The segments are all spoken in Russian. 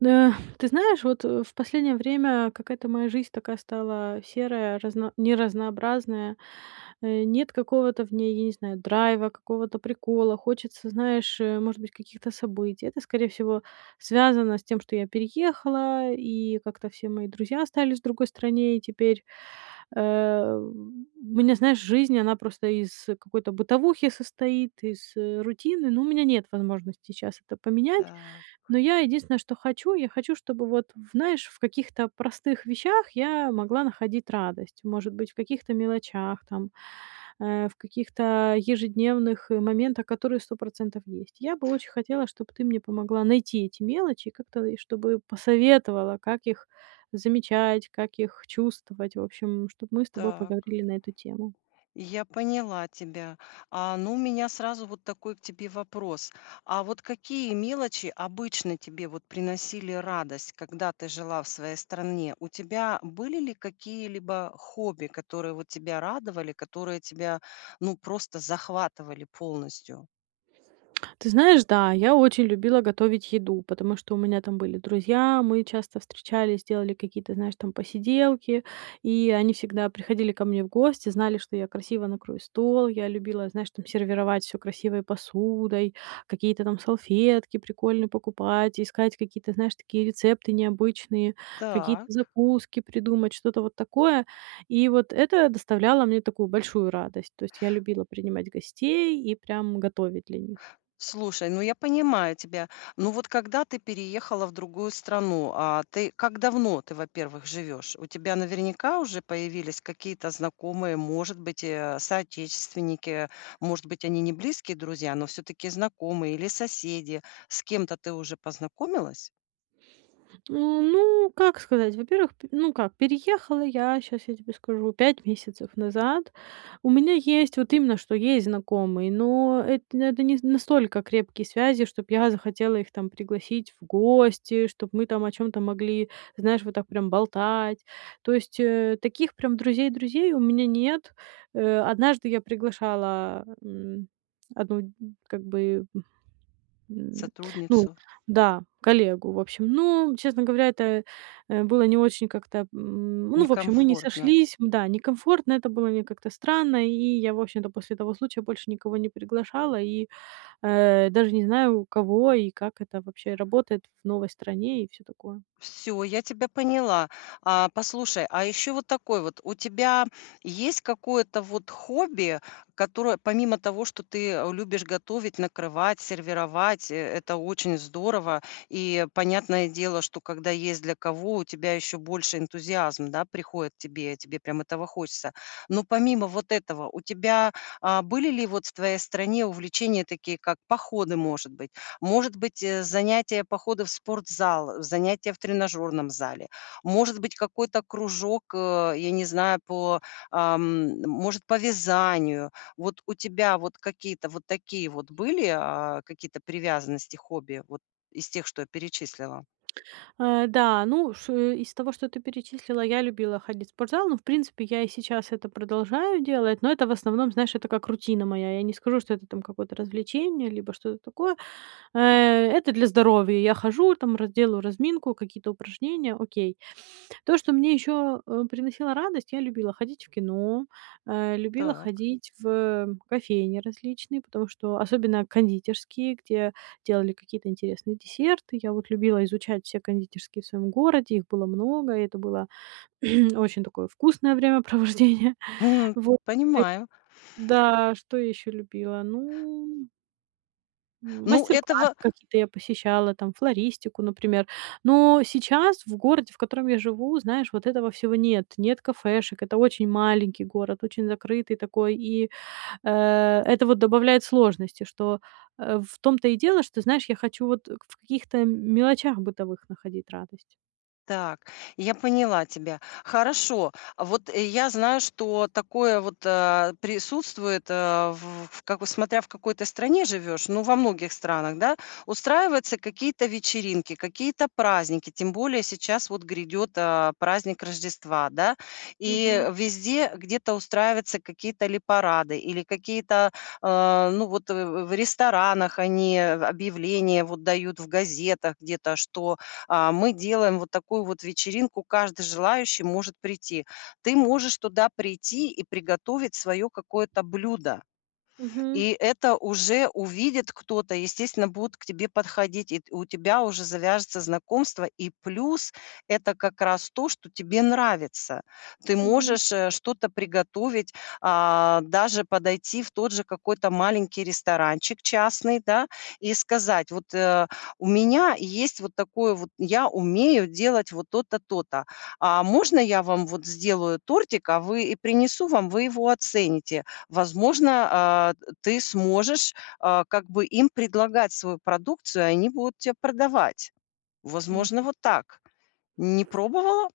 Да, ты знаешь, вот, э, в последнее время какая-то моя жизнь такая стала серая, разна неразнообразная. Э, нет какого-то в ней, я не знаю, драйва, какого-то прикола. Хочется, знаешь, э, может быть, каких-то событий. Это, скорее всего, связано с тем, что я переехала, и как-то все мои друзья остались в другой стране. И теперь, э, у меня, знаешь, жизнь, она просто из какой-то бытовухи состоит, из рутины, но у меня нет возможности сейчас это поменять. Так. Но я единственное, что хочу, я хочу, чтобы вот, знаешь, в каких-то простых вещах я могла находить радость. Может быть, в каких-то мелочах, там, э, в каких-то, э, ежедневных моментах, которые 100 % есть. Я бы очень хотела, чтоб ты мне помогла найти эти мелочи и как-то, и чтобы посоветовала, как их замечать, как их чувствовать. В общем, чтоб мы с тобой Так. поговорили на эту тему. Я поняла тебя. А, ну у меня сразу вот такой к тебе вопрос. А вот какие мелочи обычно тебе вот приносили радость, когда ты жила в своей стране? У тебя были ли какие-либо хобби, которые вот тебя радовали, которые тебя, ну, просто захватывали полностью? Ты знаешь, да, я очень любила готовить еду, потому что у меня там были друзья, мы часто встречались, делали какие-то, знаешь, там, посиделки. И они всегда приходили ко мне в гости, знали, что я красиво накрою стол. Я любила, знаешь, там, сервировать всё красивой посудой, какие-то там салфетки прикольные покупать, искать какие-то, знаешь, такие рецепты необычные, какие-то Так. закуски придумать, что-то вот такое. И вот это доставляло мне такую большую радость. То есть я любила принимать гостей и прям готовить для них. Слушай, ну я понимаю тебя. Ну вот когда ты переехала в другую страну- а ты как давно ты, во-первых, живешь? У тебя наверняка уже появились какие-то знакомые, может быть, э, соотечественники. Может быть, они не близкие друзья, но всё-таки знакомые или соседи. С кем-то ты уже познакомилась? А, ну как сказать? Во-первых, п ну как переехала я, щас я тебе скажу, 5 месяцев назад. У меня есть вот именно, что есть знакомые, но это н это не настолько крепкие связи, чтоб я захотела их там пригласить в гости, чтоб мы там о чём-то могли, знаешь, вот так прямо болтать. То есть, э, таких прям друзей-друзей у меня нет. Э, однажды я приглашала, м, одну, м, как бы, м, ну Сотрудницу. да, коллегу, в общем. Но, честно говоря, это, э, было не очень как-то, м, ну в общем, мы не Некомфортно. сошлись. М, да, некомфортно это было, мне как-то странно. И я, в общем-то, после того случая больше никого не приглашала, и, э, даже не знаю, у кого и как это вообще работает в новой стране и всё такое. Всё я тебя поняла. А, послушай. А еще вот такой вот: у тебя есть какое-то вот хобби, которое помимо того, что ты, э, любишь готовить, накрывать, сервировать- э это очень здорово. И понятное дело, что когда есть для кого, у тебя еще больше энтузиазма, да, приходит тебе тебе прям этого хочется. Но помимо вот этого, у тебя, а, были ли вот в твоей стране увлечения такие, как походы, может быть? Может быть, э, занятия- походы в спортзал, э, занятия в тренажёрном зале? Может быть какой-то кружок, э, я не знаю, по, ам, может по вязанию. Вот у тебя вот какие-то вот такие вот были, а, какие-то привязанности, хобби, вот из тех, что я перечислила? Э, да, ну ш из того, что ты перечислила, я любила ходить в спортзал, но в принципе я и сейчас это продолжаю делать, но это в основном, знаешь, это как рутина моя. Я не скажу, что это там какое-то развлечение, либо что-то такое. Э, это для здоровья. Я хожу, там раз делаю разминку, какие-то упражнения, окей. То, что мне еще, э, приносило радость, я любила ходить в кино, э, любила Так. ходить в, э, кофейни различные, потому что особенно кондитерские, где делали какие-то интересные десерты. Я вот любила изучать все кондитерские в своем городе, их было много, и это было очень такое вкусное времяпровождение. Мгм. Вот. И Понимаю. Да, что я еще любила? Ну М, Ну, мастер-классы этого какие-то я посещала, там флористику, например. Но сейчас в городе, в котором я живу, знаешь вот этого всего нет. Нет кафешек. Это очень маленький город, очень закрытый такой, и, э, это вот добавляет сложности, что, э, в том-то и дело, что, знаешь, я хочу вот в каких-то мелочах бытовых находить радость. Так, я поняла тебя. Хорошо. А вот я знаю, что такое вот, э, присутствует, э, в как бы, смотря в какой ты стране живешь, но во многих странах, да, устраиваются какие-то вечеринки, какие-то праздники, тем более сейчас вот грядет, а, праздник Рождества, да. Мгм. И везде где-то устраиваются какие-то или парады, или какие-то, э, ну вот, э, в в ресторанах они объявления вот дают, в газетах где-то, что, а, мы делаем вот такую вот вечеринку, каждый желающий может прийти. Ты можешь туда прийти и приготовить свое какое-то блюдо. Мгм. И это уже увидит кто-то, и, естественно, будут к тебе подходить, и т у тебя уже завяжется знакомство, и плюс это как раз то, что тебе нравится. Ты Мгм. можешь, э, что-то приготовить, а, даже подойти в тот же какой-то маленький ресторанчик частный, да, и сказать: "Вот, э, у меня есть вот такое вот, я умею делать вот то-то, то-то. А можно я вам вот сделаю тортик, а, вы и принесу вам, вы его оцените?" Возможно, а, э, ты сможешь, а, как бы, им предлагать свою продукцию, и они будут те продавать. Возможно, вот так. Не [unintelligible] пробовала?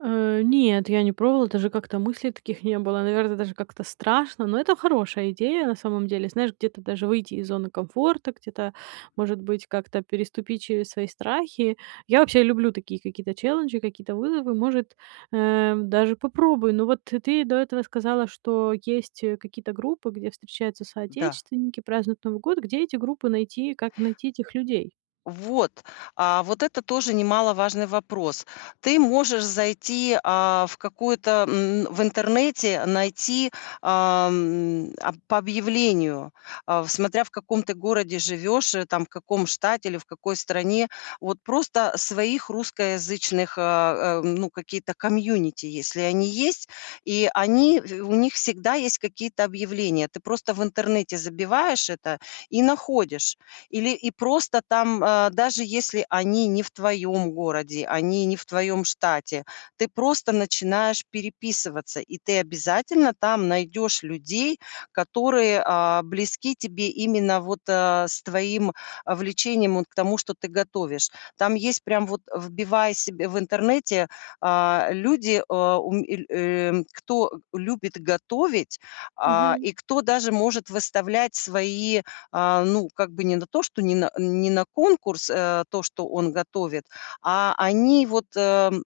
Э, нет, я не пробовала, даже как-то мыслей таких не было. Наверное, даже как-то страшно. Но это хорошая идея на самом деле. Знаешь, где-то даже выйти из зоны комфорта, где-то, может быть как-то переступить через свои страхи. Я вообще люблю такие какие-то челленджи, какие-то вызовы. Может, эм, даже попробую. Но вот ты до этого сказала, что есть, э, какие-то группы, где встречаются Да. соотечественники, празднуют Новый год. Где эти группы найти? Как найти этих людей? Вот. А вот это тоже немаловажный вопрос. Ты можешь зайти, а, в какой-то, м, в интернете найти, ам, а по объявлению. А, в смотря в каком ты городе живешь, э, там, в каком штате или в какой стране. Вот просто своих русскоязычных, а, ам, ну, какие-то комьюнити, если они есть. И они в у них всегда есть какие-то объявления. Ты просто в интернете забиваешь это и находишь. Или, и просто там, э, даже если они не в твоем городе, они не в твоем штате, ты просто начинаешь переписываться, и ты обязательно там найдешь людей, которые, а, близки тебе, именно вот, э, с твоим, а, влечением, вот к тому, что ты готовишь. Там есть прям вот: вбивая себе в интернете, а, люди, э, ум эль эм, кто любит готовить, а, Мгм. и кто даже может выставлять свои, а, ну, как бы, не на то, что не на не на конкурс, э, то, что он готовит. А они вот, э, м,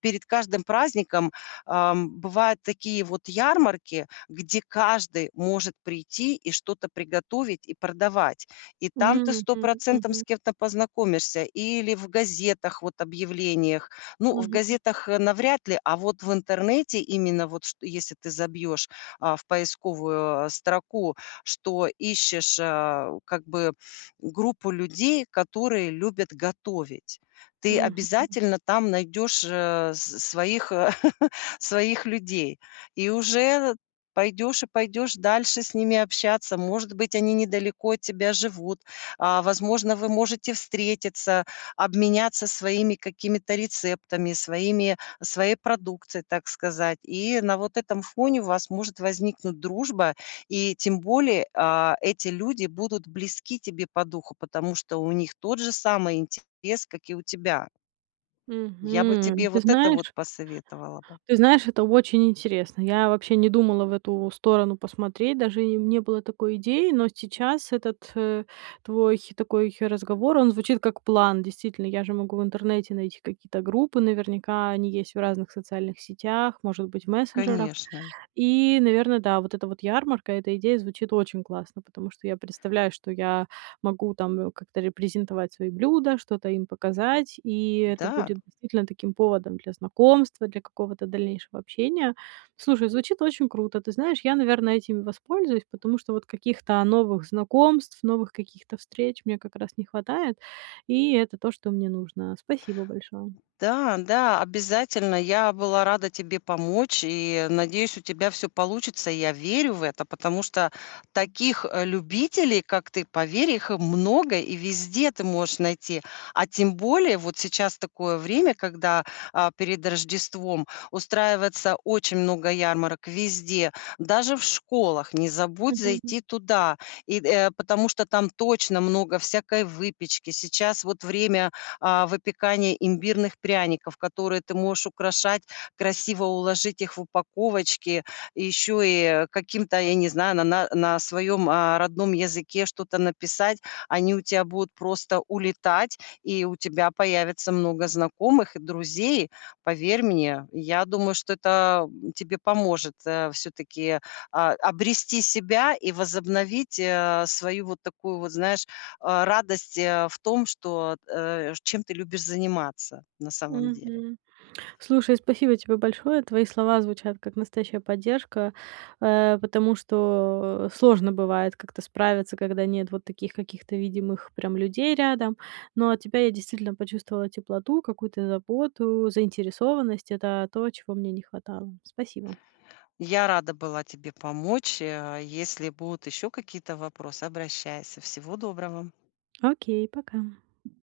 перед каждым праздником, ам, бывают такие вот ярмарки, где каждый может прийти и что-то приготовить и продавать. И М, там ты 100 мгм процентом с мгм. кем-то познакомишься, или в газетах, вот, объявлениях. Ну, в Мгм. газетах, э, навряд ли, а вот в интернете именно, вот, чт если ты забьешь, а, в поисковую, э, строку, что ищешь, э, как бы группу людей, которые любят готовить. Ты Мгм. обязательно там найдешь, э, с своих,, своих людей. И уже, э, пойдешь и пойдешь дальше с ними общаться. Может быть, они недалеко от тебя живут. А, возможно, вы можете встретиться, обменяться своими какими-то рецептами, своими своей продукцией, так сказать. И на вот этом фоне у вас может возникнуть дружба, и, тем более, а, эти люди будут близки тебе по духу, потому что у них тот же самый интерес, как и у тебя. Я бы Мгм. тебе Ты вот это вот знаешь посоветовала бы. ты знаешь, это очень интересно. Я вообще не думала в эту сторону посмотреть. Даже и не было такой идеи. Но сейчас этот, э, твой такой разговор, он звучит как план. Действительно, я же могу в интернете найти какие-то группы, наверняка они есть в разных социальных сетях, может быть, в мессенджерах. Конечно. И, наверное, да, вот эта вот ярмарка, эта идея звучит очень классно. Потому что я представляю, что я могу там, э, как-то репрезентовать свои блюда, что-то им показать, и это Да. будет действительно таким поводом для знакомства, для какого-то дальнейшего общения. Слушай, звучит очень круто. Ты знаешь, я, наверное, этим и воспользуюсь, потому что вот каких-то новых знакомств, новых каких-то встреч мне как раз не хватает. И это то, что мне нужно. Спасибо большое. Да, да, обязательно. Я была рада тебе помочь и, надеюсь, у тебя всё получится. Я верю в это, потому что таких, э, любителей, как ты, поверь, их, э, много, и везде ты можешь найти. А тем более вот сейчас такое время, когда, а, перед Рождеством устраивается очень много ярмарок везде, даже в школах, не забудь Мгм. зайти туда и д э, потому что там точно много всякой выпечки. Сейчас вот время, а, выпекания имбирных пряников, которые ты можешь украшать, красиво уложить их в упаковочки, еще и, э, каким-то, я не знаю, на на на своем, э, родном языке что-то написать. Они у тя будут просто улетать, и у тебя появится много знакомых и друзей. Поверь мне. Я думаю, что это, м, тебе поможет, э, все-таки, а, обрести себя и возобновить, э, свою вот такую вот, знаешь, э, радость, э, в том, что, э, чем ты любишь заниматься на самом деле. Мгм. Слушай, спасибо тебе большое. Твои слова звучат как настоящая поддержка. Э, потому что, э, сложно бывает как-то справиться, когда нет вот таких каких-то видимых прям людей рядом. Но от тебя я действительно почувствовала теплоту, какую-то заботу, заинтересованность. Это то, чего мне не хватало. Спасибо. Я рада была тебе помочь, э, если будут еще какие-то вопросы обращайся. Всего доброго! Окей. Пока.